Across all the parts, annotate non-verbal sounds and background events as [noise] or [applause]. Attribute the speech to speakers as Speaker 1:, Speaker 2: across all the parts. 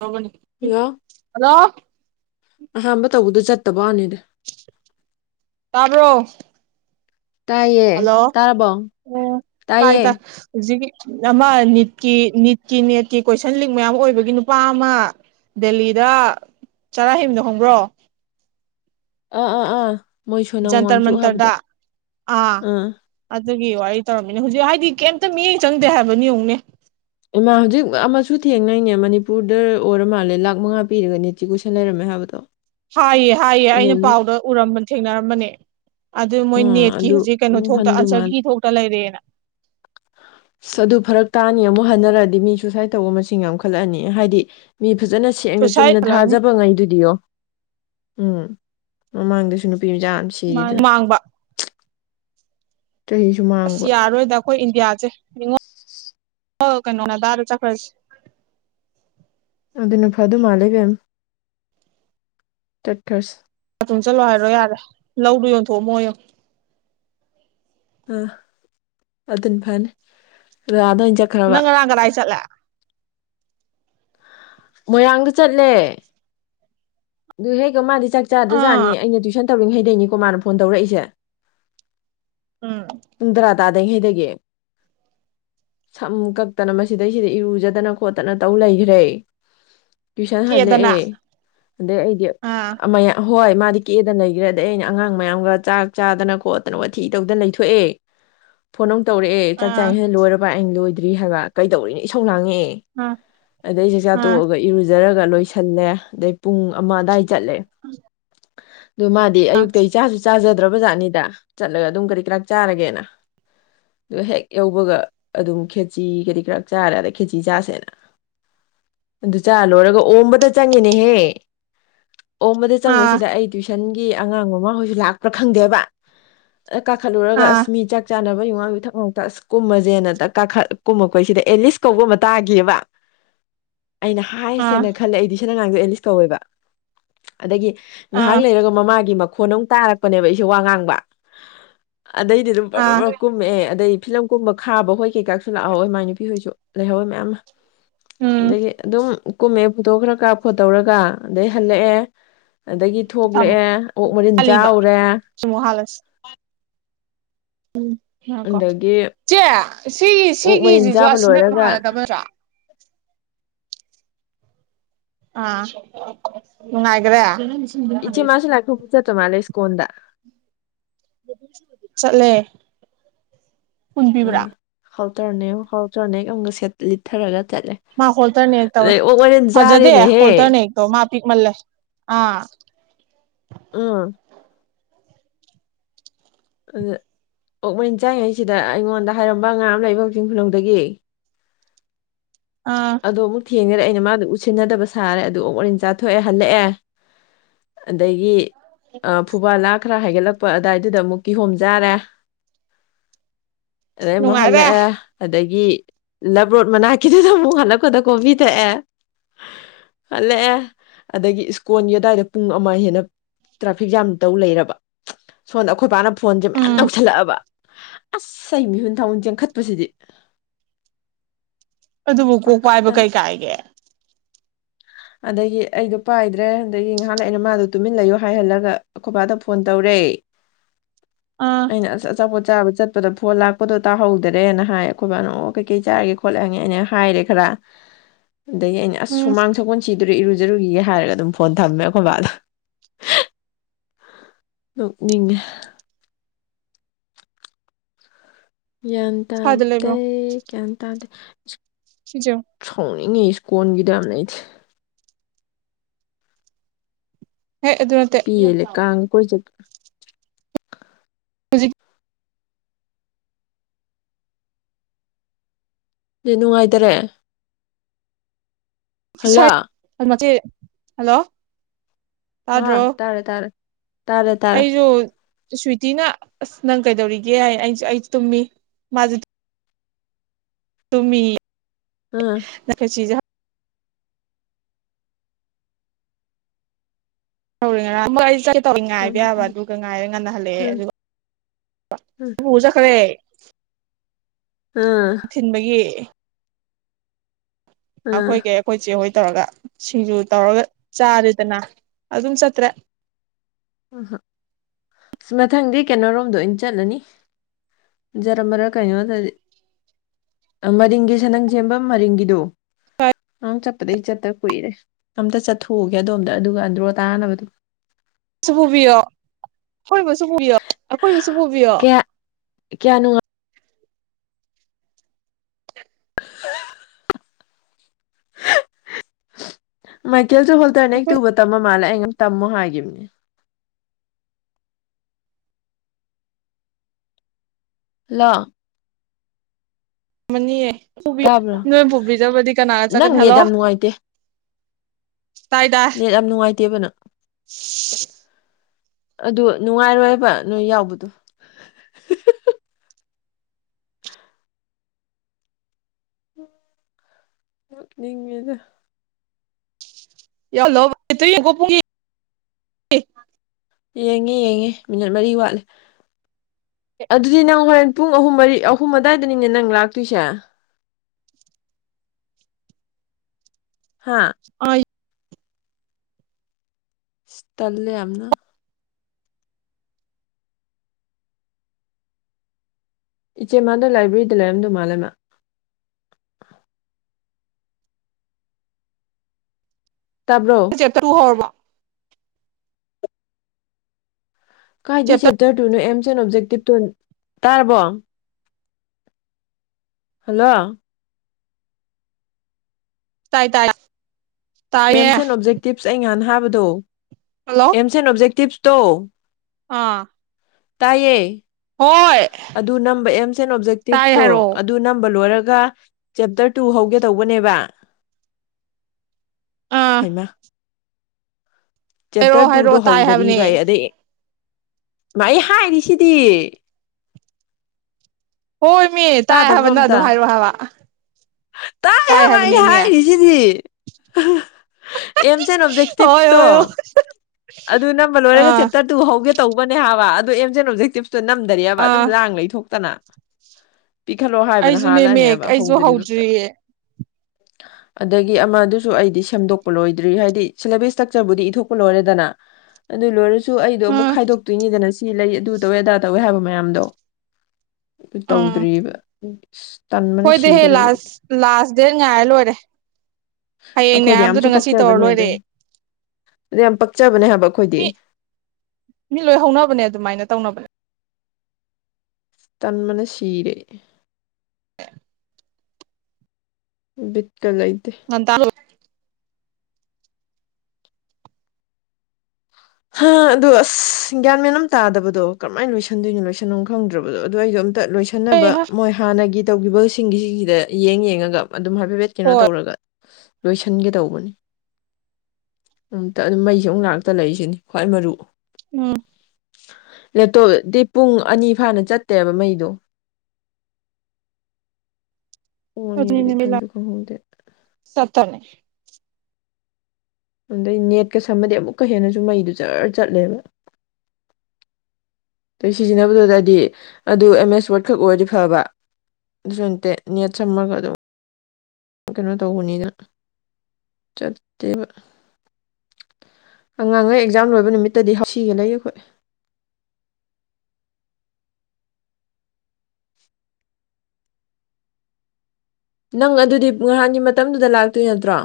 Speaker 1: [unintelligible]
Speaker 2: hello
Speaker 1: hello
Speaker 2: ꯑꯍꯥꯟꯕ ꯇꯧꯕꯗꯣ ꯆꯠꯇꯕꯩ ꯋꯥꯅꯤꯗ
Speaker 1: ꯇꯥꯕꯔꯣ ꯍꯜꯂꯣ
Speaker 2: ꯇꯥꯏꯌꯦ ꯇꯥꯔꯕꯣ
Speaker 1: ꯎꯝ ꯇꯥꯏ ꯇꯥꯏ
Speaker 2: ꯇꯥꯏꯌꯦ
Speaker 1: ꯍꯧꯖꯤꯛꯀꯤ ꯑꯃ ꯅꯤꯠꯀꯤ ꯅꯤꯠꯀꯤ ꯅꯦꯠꯀꯤ ꯀꯣꯏꯁꯟ ꯂꯤꯛ ꯃꯌꯥꯝ ꯑꯣꯏꯕꯒꯤ ꯅꯨꯄꯥ ꯑꯃ ꯗꯦꯜꯂꯤꯗ ꯆꯔꯥ ꯍꯦꯟꯕꯗꯣ ꯈꯪꯕ꯭ꯔꯣ
Speaker 2: ꯑꯥ ꯑꯥ ꯑꯥ ꯃꯣꯏ ꯁꯣꯏꯅꯥꯝ
Speaker 1: ꯖꯟꯇꯔ
Speaker 2: ꯋꯥꯡꯆꯣꯛ ꯍꯥꯏꯕꯗꯣ
Speaker 1: ꯃꯟꯇꯔꯗ
Speaker 2: ꯑꯥ
Speaker 1: ꯑꯗꯨꯒꯤ ꯋꯥꯔꯤ ꯇꯧꯔꯝꯃꯤꯅꯦ ꯍꯧꯖꯤꯛ ꯍꯥꯏꯗꯤ ꯀꯩꯝꯇ ꯃꯤꯠꯌꯦꯡ ꯆꯪꯗꯦ ꯍꯥꯏꯕꯅꯤ ꯌꯦꯡꯎꯅꯦ
Speaker 2: ꯏꯃꯥ ꯍꯧꯖꯤꯛ ꯑꯃꯁꯨ ꯊꯦꯡꯅꯩꯅꯦ ꯃꯅꯤꯄꯨꯔꯗ ꯑꯣꯏꯔ ꯃꯥꯜꯂꯦ ꯂꯥꯛ ꯃꯉꯥ ꯄꯤꯔꯒ ꯅꯤꯠꯀꯤ ꯀꯣꯏꯁꯟ ꯂꯩꯔꯝꯃꯦ ꯍꯥꯏꯕꯗꯣ
Speaker 1: ꯍꯥꯏꯌꯦ ꯍꯥꯏꯌꯦ
Speaker 2: ꯑꯗꯨ
Speaker 1: ꯑꯩꯅ
Speaker 2: ꯑꯃꯨꯛ
Speaker 1: ꯄꯥꯎꯗ ꯎꯔꯝꯕ ꯊꯦꯡꯅꯔꯝꯕꯅꯦ ꯑꯗꯨ ꯃꯣꯏ
Speaker 2: ꯑꯥ
Speaker 1: ꯅꯦꯠꯀꯤ
Speaker 2: ꯑꯗꯨ
Speaker 1: ꯍꯧꯖꯤꯛ ꯀꯩꯅꯣ
Speaker 2: ꯑꯃꯨꯛ
Speaker 1: ꯊꯣꯛꯇ
Speaker 2: ꯍꯟꯗꯨ ꯃꯥꯜꯂꯦ
Speaker 1: ꯑꯜꯁꯔꯀꯤ ꯊꯣꯛꯇ ꯂꯩꯔꯦꯅ
Speaker 2: ꯑꯁ ꯑꯗꯨ ꯐꯔꯛ ꯇꯥꯅꯤ ꯑꯃꯨꯛ ꯍꯟꯅꯔꯛꯑꯗꯤ ꯃꯤ ꯁꯨꯁꯥꯏꯠ ꯇꯧꯕ ꯃꯁꯤꯡ ꯌꯥꯝꯈꯠꯂꯛꯑꯅꯤ ꯍꯥꯏꯗꯤ ꯃꯤ ꯐꯖꯅ ꯁꯦꯡꯅ
Speaker 1: ꯁꯨꯁꯥꯏꯠ
Speaker 2: ꯆꯨꯝꯅ
Speaker 1: ꯍꯜꯂꯛꯑꯅꯤ
Speaker 2: ꯊꯥꯖꯕꯉꯩꯗꯨꯗꯤꯌꯣ ꯎꯝ ꯃꯃꯥꯡꯗꯁꯨ ꯅꯨꯄꯤ ꯃꯆꯥ ꯃꯥ
Speaker 1: ꯃꯥꯡꯕ
Speaker 2: ꯆꯍꯤ ꯁꯨꯃꯥꯡ
Speaker 1: ꯑꯁ ꯌꯥꯔꯔꯣꯏꯗ ꯑꯩꯈꯣꯏ ꯏꯟꯗꯤꯌꯥꯁꯦ ꯉꯣꯜ ꯀꯩꯅꯣꯅ ꯗꯥꯗ ꯆꯠꯈ꯭ꯔꯁꯦ
Speaker 2: ꯑꯗꯨꯅ ꯐꯥꯗ ꯃꯥꯜꯂꯦ ꯃꯦꯝ ꯆꯠꯈꯔꯁꯦ
Speaker 1: ꯇꯨꯝ ꯆꯠꯂꯣ ꯍꯥꯏꯔꯣ ꯌꯥꯔꯦ ꯂꯧꯗꯣ ꯌꯣꯟꯊꯣꯛꯑꯝꯃꯣ ꯌꯣ
Speaker 2: ꯑ ꯑꯗꯨꯅ ꯐꯅꯦ ꯑ ꯑ ꯆ
Speaker 1: ꯅꯪ ꯉꯔꯥꯡ ꯀꯗꯥꯏ ꯆꯠꯂꯦ
Speaker 2: ꯃꯣꯏꯔꯥꯡꯗ ꯆꯠꯂꯦ ꯂꯨꯍꯦꯟ ꯗꯣ ꯃꯥꯗꯤ ꯆꯥꯛ ꯆꯥꯗꯖꯥꯠꯅꯤ
Speaker 1: ꯑꯥ
Speaker 2: ꯑꯩꯅ ꯇꯨꯏꯁꯟ ꯇꯧꯔꯤꯉꯩꯗꯩꯅꯤꯀꯣ ꯃꯥꯅ ꯐꯣꯟ ꯇꯧꯔꯛꯏꯁꯦ
Speaker 1: ꯎꯝ
Speaker 2: ꯄꯨꯡ ꯇꯔꯥ ꯇꯥꯗꯉꯩꯗꯒꯤ ꯁꯝ ꯀꯛꯇꯅ ꯃꯁꯤꯗꯩꯁꯤꯗ ꯏꯔꯨꯖꯗꯅ ꯈꯣꯠꯇꯅ ꯇꯧ ꯂꯩꯈ꯭ꯔꯦ ꯇꯨꯏꯁꯟ
Speaker 1: ꯀꯦꯗꯅ
Speaker 2: ꯍꯜꯂꯛꯑꯦ ꯑꯗꯩ ꯑꯩꯗꯤ
Speaker 1: ꯑꯥ
Speaker 2: ꯑꯃ ꯑꯍꯣꯏ ꯃꯥꯗꯤ ꯀꯦꯗꯅ ꯂꯩꯈ꯭ꯔꯦ ꯑꯗꯩ ꯑꯩꯅ ꯑꯉꯥꯡ ꯃꯌꯥꯝꯒ ꯆꯥꯛ ꯆꯥꯗꯅ ꯈꯣꯠꯇꯅ ꯋꯥꯊꯤ ꯇꯧꯗꯅ ꯂꯩꯊꯣꯛꯑꯦ ꯐꯣꯟ ꯑꯃꯨꯛ ꯇꯧꯔꯛꯑꯦ ꯆꯥꯛ
Speaker 1: ꯑꯥ
Speaker 2: ꯆꯥꯢꯉꯩ ꯂꯣꯢꯔꯕ ꯑꯩꯅ ꯂꯣꯡꯗꯔꯤ ꯍꯥꯏꯕ ꯀꯩꯗꯧꯔꯤꯅ ꯏꯁꯧ ꯂꯥꯡꯉꯦ
Speaker 1: ꯑꯥ
Speaker 2: ꯑꯗꯩ ꯆꯥꯛꯆꯥꯥ ꯇꯣꯛꯑꯒ ꯏꯔꯨꯖꯔꯒ ꯂꯣꯏꯁꯜꯂꯦ ꯑꯗꯩ ꯄꯨꯡ ꯑꯃ ꯑꯗꯥꯏ ꯆꯠꯂꯦ ꯑꯗꯨ ꯃꯥꯗꯤ ꯑꯌꯨꯛꯇꯏ ꯆꯥ ꯆꯥꯖꯗ꯭ꯔ ꯕꯖꯥꯠꯅꯤꯗ ꯆꯠꯂꯒ ꯑꯗꯨꯝ ꯀꯔꯤ ꯀꯔꯥꯛ ꯆꯥꯔꯒꯦꯅ ꯑꯗꯣ ꯍꯦꯛ ꯌꯧꯕꯒ ꯑꯗꯨꯝ ꯈꯦꯆꯤ ꯀꯗꯤ ꯈꯔ ꯆꯥꯔꯦ ꯑꯗ ꯈꯦꯆꯤ ꯆꯥꯁꯦꯅ ꯑꯗꯨ ꯆꯥ ꯂꯣꯏꯔꯒ ꯑꯣꯝꯕꯇ ꯆꯪꯉꯦꯅꯦꯍꯦ ꯑꯣꯝꯕꯗ
Speaker 1: ꯑꯥ ꯑꯥ
Speaker 2: ꯆꯪꯕꯁꯤꯗ ꯑꯩ ꯇ꯭ꯣꯏꯁꯟꯒꯤ ꯑꯉꯥꯡ ꯃꯃꯥ ꯍꯣꯏꯁꯨ ꯂꯥꯛꯄ꯭ꯔꯥ ꯈꯪꯗꯦꯕ ꯀꯥꯈꯠꯂꯨꯔꯒ
Speaker 1: ꯑꯥ
Speaker 2: ꯑꯁꯃꯤ ꯆꯥꯛ ꯆꯥꯟꯅꯕ ꯌꯨꯉꯥꯡ ꯌꯨ ꯊꯛ ꯉꯥꯛꯇ ꯑꯁ ꯀꯨꯝꯃꯁꯦꯅꯗ ꯀꯥꯈꯠ ꯀꯨꯝꯃꯈꯣꯏ ꯁꯤꯗ ꯑꯦꯂꯤꯁ ꯀꯧꯕ ꯑꯃ ꯇꯥꯈꯤꯕ [unintelligible] ꯑꯩꯅ
Speaker 1: ꯑꯥ
Speaker 2: ꯍꯥꯏꯁꯦꯅ ꯈꯜꯂꯦ ꯑꯩꯗꯤ ꯁꯤꯅꯉꯥꯡꯁꯨ ꯑꯦꯂꯤꯁ ꯀꯧꯋꯦꯕ ꯑꯗꯒꯤ ꯉꯥꯏꯍꯥꯛ
Speaker 1: ꯑꯥ
Speaker 2: ꯂꯩꯔꯒ ꯃꯃꯥꯒꯤ ꯃꯈꯣꯟ ꯑꯃꯨꯛ ꯇꯥꯔꯛꯄꯅꯦꯕ ꯑꯩꯁꯦ ꯋꯥ ꯉꯥꯡꯕ ꯑꯗꯩꯗꯤ ꯑꯗꯨꯝ
Speaker 1: ꯑꯥ
Speaker 2: ꯀꯨꯝꯃꯛꯑꯦ ꯑꯗꯩ ꯐꯤꯂꯝ ꯀꯨꯝꯕ ꯈꯥꯕ ꯍꯣꯏ ꯀꯩꯀꯥꯁꯨ ꯂꯥꯛꯍꯧꯋꯣꯏ ꯃꯥꯏ ꯅꯨꯄꯤ ꯍꯣꯏꯁꯨ ꯂꯩꯍꯧꯋꯣꯏ ꯃꯌꯥꯝ ꯑꯃ
Speaker 1: ꯎꯝ
Speaker 2: ꯑꯗꯒꯤ ꯑꯗꯨꯝ ꯀꯨꯝꯃꯦ ꯄꯨꯊꯣꯛꯈ꯭ꯔ ꯀꯥꯞ ꯈꯣꯠꯇꯧꯔ ꯀ ꯑꯗꯩ ꯍꯜꯂꯛꯑꯦ ꯑꯗꯨꯗꯒꯤ ꯊꯣꯛꯂꯛꯑꯦ ꯑꯣꯛ ꯃꯔꯤꯟ ꯆꯎꯔꯦ
Speaker 1: ꯃ ꯍꯥꯜꯂꯁ ꯎꯝ ꯑ ꯀꯣ
Speaker 2: ꯑꯗꯒꯤ
Speaker 1: ꯆꯦ ꯁꯤꯒꯤ
Speaker 2: ꯑꯣꯛ ꯃꯔꯤꯟ
Speaker 1: ꯁꯤꯒꯤꯁꯤꯁꯨ
Speaker 2: ꯆꯥꯕ
Speaker 1: ꯑꯁꯤꯅ ꯑꯗꯨꯝ
Speaker 2: ꯂꯣꯏꯔꯒ
Speaker 1: ꯍꯥꯟꯅꯗꯕ ꯅꯠꯇ꯭ꯔꯣ ꯑ ꯅꯨꯡꯉꯥꯏꯒ꯭ꯔꯦ
Speaker 2: ꯏꯆꯦ ꯃꯥꯁꯨ ꯂꯥꯢꯈꯨꯔꯨꯝꯕ ꯆꯠ ꯇꯧ ꯃꯥꯂꯦ ꯏꯁꯀꯣꯟꯗꯥ
Speaker 1: ꯆꯠꯂꯦ ꯀꯨꯟ
Speaker 2: ꯑ
Speaker 1: ꯄꯤꯕ꯭ꯔꯥ
Speaker 2: ꯍꯥꯎꯇ꯭ꯔꯅꯦ ꯍꯥꯎꯇ꯭ꯔꯅꯦ ꯂꯤꯠꯊꯔꯒ ꯆꯠꯂꯦ
Speaker 1: ꯃꯥ
Speaker 2: ꯑꯗꯩ
Speaker 1: ꯍꯣꯜꯇꯔꯅꯦꯛꯇꯧꯔꯦ
Speaker 2: ꯑꯣꯛ ꯃꯔꯤꯟ
Speaker 1: ꯐꯖꯗꯦ
Speaker 2: ꯆꯥꯔꯦꯅꯦꯍꯦ
Speaker 1: ꯍꯣꯜꯇꯔꯅꯍꯛꯇꯣ ꯃꯥ ꯄꯤꯛꯃꯜꯂꯦ ꯑꯥ
Speaker 2: ꯎꯝ ꯑꯗꯨ ꯑꯣꯛ ꯃꯩ ꯆꯥꯏꯉꯩꯁꯤꯗ ꯑꯩꯉꯣꯟꯗ ꯍꯥꯏꯔꯝꯕ ꯑꯉꯥꯡ ꯑꯃ ꯂꯩꯕ ꯀꯛꯆꯤꯡ ꯈꯨꯅꯧꯗꯒꯤ
Speaker 1: ꯑꯥ
Speaker 2: ꯑꯗꯣ ꯑꯃꯨꯛ ꯊꯦꯡꯅꯔꯦ ꯑꯩꯅ ꯃꯥꯗꯣ ꯎꯁꯤꯟꯅꯗꯕ ꯁꯥꯔꯦ ꯑꯗꯨ ꯑꯃꯨꯛ ꯑꯣꯛ ꯃꯔꯤꯟ ꯆꯥꯊꯣꯛꯑꯦ ꯍꯜꯂꯛꯑꯦ ꯑꯗꯒꯤ ꯐꯨꯕꯥꯂꯥ ꯈꯔ ꯍꯥꯏꯒꯠꯂꯛꯄ ꯑ ꯑꯗꯨꯗꯥꯏꯗꯨꯗ ꯑꯃꯨꯛ ꯀꯤꯍꯣꯝꯖꯥꯔꯦ ꯑꯗꯩ ꯑꯃꯨꯛ
Speaker 1: ꯅꯨꯡꯉꯥꯏꯔꯦ
Speaker 2: ꯍꯜꯂꯛꯑꯦ ꯑꯗꯒꯤ ꯂꯕꯔꯣꯠ ꯃꯅꯥꯛꯀꯤꯗꯨꯗ ꯑꯃꯨꯛ ꯍꯜꯂꯛꯄꯗ ꯀꯣꯝꯕꯤ ꯊꯛꯑꯦ ꯍꯜꯂꯛꯑꯦ ꯑꯗꯒꯤ ꯏꯁꯀꯣꯟꯜꯒꯤ ꯑꯗꯨꯋꯥꯏꯗ ꯄꯨꯡ ꯑꯃ ꯍꯦꯟꯅ ꯇ꯭ꯔꯥꯐꯤꯛ ꯖꯥꯝ ꯇꯧ ꯂꯩꯔꯕ ꯁꯣꯝꯗ ꯑꯩꯈꯣꯏ ꯄꯥꯅ ꯐꯣꯟꯁꯦ ꯃꯌꯥꯝ
Speaker 1: ꯎꯝ
Speaker 2: ꯇꯧꯁꯜꯂꯛꯑꯕ ꯑꯁ ꯑꯩ ꯃꯤꯍꯨꯟ ꯊꯥꯎꯟ ꯆꯦꯟꯈꯠꯄꯁꯤꯗꯤ
Speaker 1: ꯑꯗꯨꯕꯨ ꯀꯣꯛ ꯄꯥꯏꯕ ꯀꯩ ꯀꯥꯏꯒꯦ
Speaker 2: ꯑ ꯑꯗꯒꯤ ꯑꯩꯗꯣ ꯄꯥꯏꯗ꯭ꯔꯦ ꯑꯗꯒꯤ ꯉꯥꯏꯍꯥꯛꯂ ꯑꯩꯅ ꯃꯥꯗꯣ ꯇꯨꯃꯤꯟ ꯂꯩꯌꯣ ꯍꯥꯏꯍꯜꯂꯒ ꯑꯩꯈꯣꯏꯕꯥꯗ ꯐꯣꯟ ꯇꯧꯔꯦ
Speaker 1: ꯑꯥ
Speaker 2: ꯑꯩꯅ ꯑꯁ ꯑꯆꯥꯄꯣꯠ ꯆꯥꯕ ꯆꯠ ꯆꯣꯠꯄꯗ ꯐꯣꯟ ꯂꯥꯛꯄꯗꯣ ꯇꯥꯍꯧꯗꯔꯦꯅ ꯍꯥꯏ ꯑꯩꯈꯣꯏꯕ ꯑꯅꯣꯛ ꯀꯩꯀꯩ ꯆꯥꯔꯒꯦ ꯈꯣꯠꯂꯛꯑꯅꯤ ꯑꯩꯅ ꯍꯥꯏꯔꯦ ꯈꯔ ꯑꯗꯒꯤ ꯑꯩꯅ ꯑꯁ
Speaker 1: ꯎꯝ
Speaker 2: ꯁꯨꯃꯥꯡ ꯁꯒꯜ ꯁꯤꯗꯨꯔ ꯏꯔꯨꯖꯔꯨꯈꯤꯒꯦ ꯍꯥꯏꯔꯒ ꯑꯗꯨꯝ ꯐꯣꯟ ꯊꯝꯃꯦ ꯑꯩꯈꯣꯏ ꯕꯥꯗꯣ ꯎ ꯃꯤꯉ ꯒ꯭ꯌꯥꯟ
Speaker 1: ꯁ꯭ꯋꯥꯏꯗ ꯂꯩꯕ꯭ꯔꯣ
Speaker 2: ꯇꯥꯗꯩ ꯭ꯌꯥꯟ ꯇꯥꯗꯩ
Speaker 1: ꯁꯤꯖꯣ
Speaker 2: ꯁꯥꯎꯅꯤꯡꯉꯤ ꯏꯁꯀꯣꯟꯒꯤꯗ ꯌꯥꯝꯅ ꯑꯩꯗꯤꯦ
Speaker 1: ꯍꯦꯛ ꯑꯗꯨꯅ
Speaker 2: ꯄꯤꯌꯦꯂꯦ ꯀꯥꯡ ꯀꯣꯏꯁꯠ
Speaker 1: ꯍꯧꯖꯤꯛ
Speaker 2: ꯅ ꯅꯨꯡꯉꯥꯏꯇꯔꯦ
Speaker 1: ꯃꯆ
Speaker 2: ꯍꯜꯂꯣ
Speaker 1: ꯍꯜꯂꯣ
Speaker 2: ꯍ ꯇꯥꯔꯦ ꯇꯥꯔꯦ ꯇꯥꯔꯦ ꯇꯥꯔꯦ
Speaker 1: ꯑꯩꯁꯨ ꯁ꯭ꯋꯤꯇꯤꯅ ꯑꯁ ꯅꯪ ꯀꯩꯗꯧꯔꯤꯒꯦ ꯑꯩꯁꯨ ꯑꯩ ꯇꯨꯝꯃꯤ ꯃꯥꯁꯨ ꯇꯨꯝꯃꯤ
Speaker 2: ꯎꯝ
Speaker 1: ꯅꯣꯏꯁꯤꯖꯦ ꯍ ꯇꯧ
Speaker 2: ꯑꯥ
Speaker 1: ꯉꯥꯏꯕ ꯌꯥꯕ ꯑꯗꯨꯒ ꯉꯥꯏꯔꯒ ꯉꯥꯟꯅꯍꯜꯂꯛꯑꯦ ꯑꯗꯨꯒ
Speaker 2: ꯑꯥ
Speaker 1: ꯆꯠꯈ꯭ꯔꯦ
Speaker 2: ꯑꯝ
Speaker 1: ꯁꯤꯟꯕꯒꯤ
Speaker 2: ꯑꯥ
Speaker 1: ꯑꯈꯣꯏ ꯀꯩ ꯍꯣꯏꯁꯦ ꯍꯣꯏ ꯇꯧꯔꯒ ꯁꯤꯡꯖꯨ ꯇꯧꯔꯒ ꯆꯥꯔꯦꯗꯅ ꯑꯗꯨꯝ ꯆꯠꯇ꯭ꯔꯦ
Speaker 2: ꯎꯝꯍ ꯃꯊꯪꯗꯤ ꯀꯩꯅꯔꯣꯝꯗ ꯑꯣꯏꯅ ꯆꯠꯂꯅꯤ ꯖꯔꯝꯝꯕꯔ ꯀꯩꯅꯣ ꯑꯗꯨꯗꯤ ꯃꯔꯤꯡꯒꯤ ꯁꯅꯪ ꯁꯦꯝꯕ ꯃꯔꯤꯡꯒꯤꯗꯣ ꯅꯪ ꯆꯠꯄꯗꯒꯤꯩ ꯆꯠꯇ ꯀꯨꯏꯔꯦ ꯑꯝꯇ ꯆꯠꯊꯣꯛꯎꯒꯦ ꯑꯗꯣꯝꯗ ꯑꯗꯨꯒ ꯑꯟꯗ꯭ꯔꯣ ꯇꯥꯅꯕꯗꯣ
Speaker 1: ꯁ ꯄꯨꯕꯤꯌꯣ ꯑꯩꯈꯣꯏꯕꯁꯨ ꯄꯨꯕꯤꯌꯣ ꯑꯩꯈꯣꯏꯕꯨꯁꯨ ꯄꯨꯕꯤꯌꯣ
Speaker 2: ꯀꯌꯥ ꯀꯌꯥ ꯅꯨꯡꯉ ꯃꯥꯏꯀꯦꯜꯁꯨ ꯍꯣꯜꯇꯔꯅꯦ ꯍꯦꯛ ꯇꯨꯕ ꯇꯝꯃ ꯃꯥꯜꯂꯦ ꯑꯩꯉꯝ ꯇꯝꯃꯣ ꯍꯥꯏꯈꯤꯕꯅꯦ [inaudible]
Speaker 1: ꯅꯤꯌꯦꯕꯤ
Speaker 2: ꯇꯥꯕ꯭ꯔꯣ
Speaker 1: ꯅꯣꯏ ꯄꯨꯕꯤꯗꯕꯗꯤ ꯀꯅꯥꯒ
Speaker 2: ꯅꯪ
Speaker 1: ꯆꯠꯀꯅꯤ
Speaker 2: ꯅꯦꯠ
Speaker 1: ꯍꯜꯂꯣ
Speaker 2: ꯌꯥꯝ ꯅꯨꯡꯉꯥꯏꯇꯦ
Speaker 1: ꯇꯥꯏ ꯇꯥꯏ
Speaker 2: ꯅꯦꯠ ꯌꯥꯝ ꯅꯨꯡꯉꯥꯏꯇꯦꯕꯅ ꯑꯗꯨ ꯅꯨꯡꯉꯥꯏꯔꯣꯏꯕ ꯅꯣꯏ ꯌꯥꯎꯕꯗꯣ ꯎ ꯌꯦꯉꯗ
Speaker 1: ꯌꯂꯣꯣꯨꯡ
Speaker 2: ꯌꯦꯡꯉꯦ ꯌꯦꯡꯉꯦ ꯃꯤꯅꯠ ꯃꯔꯤ ꯋꯥꯠꯂꯦ ꯑꯗꯨꯗꯤ ꯅꯪ ꯍꯣꯔꯦꯟ ꯄꯨꯡ ꯑꯍꯨꯝ ꯃꯔꯤ ꯑꯍꯨꯝ ꯑꯗꯨꯋꯥꯏꯗꯅꯤꯅꯦ ꯅꯪ ꯂꯥꯛꯇꯣꯏꯁꯦ ꯍꯥꯥ
Speaker 1: ꯑ
Speaker 2: ꯇꯔ ꯂ ꯌꯥꯝꯅ ꯏꯆꯦ ꯃꯥꯗ ꯂꯥꯏꯕ꯭ꯔꯦꯔꯤꯗ ꯂꯩꯔꯝꯗꯧ ꯃꯥꯜꯂꯃ ꯇꯥꯕ꯭ꯔꯣ
Speaker 1: ꯇꯨ ꯍꯔꯕ
Speaker 2: ꯀꯥꯏꯗ ꯆꯦꯞꯇꯔ ꯇꯨꯅꯣ ꯑꯦꯝꯁ ꯑꯦꯟ ꯑꯣꯞꯖꯦꯛꯇꯤꯞꯇꯨ ꯇꯥꯔꯕꯣ ꯍꯜꯂꯣ
Speaker 1: ꯇꯥꯏ ꯇꯥꯏ ꯇꯥꯏꯌꯦ
Speaker 2: ꯑꯦꯝꯁ ꯑꯦꯟ ꯑꯣꯞꯖꯦꯛꯇꯤꯞꯁ ꯑꯩ ꯉꯍꯥꯟ ꯍꯥꯏꯕꯗꯣ
Speaker 1: ꯍꯜꯂꯣ
Speaker 2: ꯑꯦꯝꯁ ꯑꯦꯟ ꯑꯣꯞꯖꯦꯛꯇꯤꯞꯁꯇꯣ
Speaker 1: ꯑꯥ
Speaker 2: ꯇꯥꯏꯌꯦ
Speaker 1: ꯍꯣꯏ
Speaker 2: ꯑꯗꯨ ꯅꯝꯕ ꯑꯦꯝꯁ ꯑꯦꯟ
Speaker 1: ꯇꯥꯏ
Speaker 2: ꯑꯣꯞꯖꯦꯛꯇꯤꯞꯇꯣ
Speaker 1: ꯍꯥꯏꯔꯛꯑꯣ
Speaker 2: ꯑꯗꯨ ꯅꯝꯕ ꯂꯣꯏꯔꯒ ꯆꯦꯞꯇꯔ ꯇꯨ ꯍꯧꯒꯦ ꯇꯧꯕꯅꯦꯕ
Speaker 1: ꯑꯥ
Speaker 2: ꯍꯥꯏꯃ ꯆꯦꯞꯇꯔ
Speaker 1: ꯍꯥꯏꯔꯛꯑꯣ
Speaker 2: ꯇꯨꯗꯣ
Speaker 1: ꯍꯥꯏꯔꯛꯑꯣ ꯇꯥꯏ ꯍꯥꯏꯕꯅꯦ
Speaker 2: ꯍꯧꯗꯔꯤꯕ ꯑꯩ ꯑꯗꯩ ꯃꯥꯏ ꯍꯥꯏꯔꯤꯁꯤꯗꯤ
Speaker 1: ꯍꯣꯏ ꯃꯤ ꯇꯥꯏ
Speaker 2: ꯇꯥꯗꯕ꯭ꯔꯣ
Speaker 1: ꯍꯥꯏꯕ ꯅꯪ
Speaker 2: ꯑꯝꯇ
Speaker 1: ꯑꯗꯨꯝ ꯍꯥꯏꯔꯛꯑꯣ ꯍꯥꯏꯕ
Speaker 2: ꯇꯥꯏ ꯍꯥꯏꯕ ꯑꯩ
Speaker 1: ꯍꯥꯏꯕꯅꯦ ꯃꯤ
Speaker 2: ꯍꯥꯏꯔꯤꯁꯤ ꯑꯦꯝꯁ ꯑꯦꯟ
Speaker 1: ꯍꯣꯏ
Speaker 2: ꯑꯣꯕꯖꯦꯛꯇꯤꯚꯁꯇꯣ
Speaker 1: ꯍꯣꯏ ꯍꯣꯏ
Speaker 2: ꯑꯗꯨ ꯅꯝꯕ ꯂꯣꯏꯔꯒ
Speaker 1: ꯑꯥ
Speaker 2: ꯆꯦꯞꯇꯔ ꯇꯨ ꯍꯧꯒꯦ ꯇꯧꯕꯅꯦ ꯍꯥꯏꯕ ꯑꯗꯨ ꯑꯦꯝꯖ ꯑꯦꯟ ꯑꯣꯕꯖꯦꯛꯇꯤꯞ ꯅꯝꯗꯔꯤꯕ ꯑꯗꯨꯝ
Speaker 1: ꯑꯥ
Speaker 2: ꯂꯥꯡ ꯂꯩꯊꯣꯛꯇꯅ ꯄꯤꯈꯠꯂꯣ ꯍꯥꯏꯕꯅ
Speaker 1: ꯑꯩꯁꯨꯅꯦꯃꯦ
Speaker 2: ꯍꯥꯜꯂꯛꯑꯅꯦꯕ
Speaker 1: ꯑꯩꯁꯨ
Speaker 2: ꯍꯧꯗ꯭ꯔꯤꯕꯝꯗ
Speaker 1: ꯍꯧꯗ꯭ꯔꯤꯌꯦ
Speaker 2: ꯑꯗꯒꯤ ꯑꯃ ꯑꯗꯨꯁꯨ ꯑꯩꯗꯤ ꯁꯦꯝꯗꯣꯛꯄ ꯂꯣꯏꯗ꯭ꯔꯤ ꯍꯥꯏꯗꯤ ꯁꯤꯂꯦꯕꯦꯁ ꯏꯁꯇ꯭ꯔꯛꯆꯔꯕꯨꯗꯤ ꯏꯊꯣꯛꯄ ꯂꯣꯏꯔꯦꯗꯅ ꯑꯗꯨ ꯂꯣꯏꯔꯁꯨ ꯑꯩꯗꯣ ꯑꯃꯨꯛ
Speaker 1: ꯎꯝ
Speaker 2: ꯈꯥꯏꯗꯣꯛꯇꯣꯏꯅꯤꯗꯅ ꯁꯤ ꯂꯩ ꯑꯗꯨ ꯇꯧꯋꯦ ꯑꯗꯥ ꯇꯧꯋꯦ ꯍꯥꯏꯕ ꯃꯌꯥꯝꯗꯣ ꯑꯩ ꯇꯧꯗ꯭ꯑꯔꯤꯕ ꯇꯟꯕꯅ
Speaker 1: ꯍꯣꯏꯗꯤꯍꯦ
Speaker 2: ꯁꯤꯗꯣꯔꯦꯕ
Speaker 1: ꯂꯥꯁ ꯂꯥꯁ ꯗꯦꯠ ꯉꯥꯏꯔ ꯂꯣꯏꯔꯦ ꯍꯌꯦꯡꯅꯦ
Speaker 2: ꯑꯩꯈꯣꯏꯗꯤ ꯌꯥꯝꯁꯨ
Speaker 1: ꯍꯥꯏꯕꯗꯨꯗ ꯉꯁꯤ ꯇꯧꯔ
Speaker 2: ꯄꯛꯆꯕꯅꯦ ꯑꯗꯨ
Speaker 1: ꯂꯣꯏꯔꯦ
Speaker 2: ꯑꯗꯨ ꯌꯥꯝ ꯄꯛꯆꯕꯅꯦ ꯍꯥꯏꯕ ꯑꯩꯈꯣꯏꯗꯤ
Speaker 1: ꯃꯤ ꯃꯤ ꯂꯣꯏ ꯍꯧꯅꯕꯅꯦ ꯑꯗꯨꯃꯥꯏꯅ ꯇꯧꯅꯕꯅꯦ
Speaker 2: ꯇꯟꯕꯅ ꯁꯤꯔꯦ ꯑꯩ
Speaker 1: [inaudible]
Speaker 2: ꯕꯤꯠꯀ ꯂꯩꯇꯦ
Speaker 1: ꯉꯟꯇꯥ ꯂꯣꯏ__
Speaker 2: ꯍꯥ ꯑꯗꯣ ꯑꯁ ꯒ꯭ꯌꯥꯟ ꯃꯦꯟ ꯑꯃ ꯇꯥꯗꯕꯗꯣ ꯀꯔꯝꯃꯏꯅ ꯂꯣꯏꯁꯟꯗꯣꯏꯅꯣ ꯂꯣꯏꯁꯟꯕꯥꯝ ꯈꯪꯗ꯭ꯔꯕꯗꯣ ꯑꯗꯨ ꯑꯩꯁꯨ ꯑꯝꯇꯥ ꯂꯣꯏꯁ__ ꯈꯟꯅꯕ
Speaker 1: ꯍꯣꯏ
Speaker 2: ꯃꯣꯏ ꯍꯥꯟꯅꯒꯤ ꯇꯧꯈꯤꯕꯁꯤꯡꯒꯤꯁꯤꯒꯤꯗ ꯌꯦꯡ ꯌꯦꯡꯉꯒ ꯑꯗꯨꯝ ꯍꯥꯏꯐꯦꯐꯦꯠ ꯀꯩꯅꯣ
Speaker 1: ꯍꯣꯏ
Speaker 2: ꯇꯧꯔꯒ ꯂꯣꯏꯁꯤꯟꯒꯦ ꯇꯧꯕꯅꯤ ꯑꯝꯇ ꯑꯗꯨ ꯃꯩꯁꯨ ꯑꯃꯨꯛ ꯂꯥꯛꯇ ꯂꯩꯔꯤꯁꯤꯅꯤ ꯈ꯭ꯋꯥꯏ ꯃꯔꯨ
Speaker 1: ꯎꯝ
Speaker 2: ꯂꯦꯞꯇꯣꯞꯗꯤ ꯄꯨꯡ ꯑꯅꯤ ꯐꯥꯅ ꯆꯠꯇꯦꯕ ꯃꯩꯗꯣ ꯄꯨꯡ ꯑꯅꯤꯗꯨꯗꯤ ꯈꯪꯁꯨꯨ ꯈꯪꯍꯧꯗꯦ
Speaker 1: ꯆꯠꯇꯔꯦ
Speaker 2: ꯑꯗꯩ ꯅꯦꯠꯀ ꯁꯃꯗꯤ ꯑꯃꯨꯛꯀ ꯍꯦꯟꯅꯁꯨ ꯃꯩꯗꯨ ꯖꯔ ꯆꯠꯂꯦꯕ ꯗꯩꯩ ꯁꯤꯖꯤꯟꯅꯕꯗꯨꯗꯗꯤ ꯑꯗꯨ ꯑꯦꯝ ꯑꯦꯁ ꯋꯥꯔꯗ ꯈꯛ ꯑꯣꯏꯔꯗꯤ ꯐꯕ ꯑꯗꯨꯁꯨ ꯅꯠꯇꯦ ꯅꯦꯠ ꯁꯝꯃꯒ ꯑꯗꯨꯝ ꯀꯩꯅꯣ ꯇꯧꯕꯅꯤꯅ ꯆꯠꯇꯦꯕ ꯑꯉꯥꯡꯉꯩ ꯑꯦꯛꯖꯥꯝ ꯂꯣꯏꯕ ꯅꯨꯃꯤꯠꯇꯗꯤ ꯍꯥꯎꯁꯤꯒ ꯂꯩꯌꯦ ꯑꯩꯈꯣꯏ ꯅꯪ ꯑꯗꯨꯗꯤ ꯅꯍꯥꯟꯒꯤ ꯃꯇꯝꯗꯨꯗ ꯂꯥꯛꯇꯣꯏ ꯅꯠꯇ꯭ꯔꯣ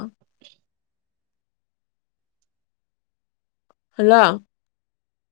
Speaker 2: ꯍꯜꯂꯣ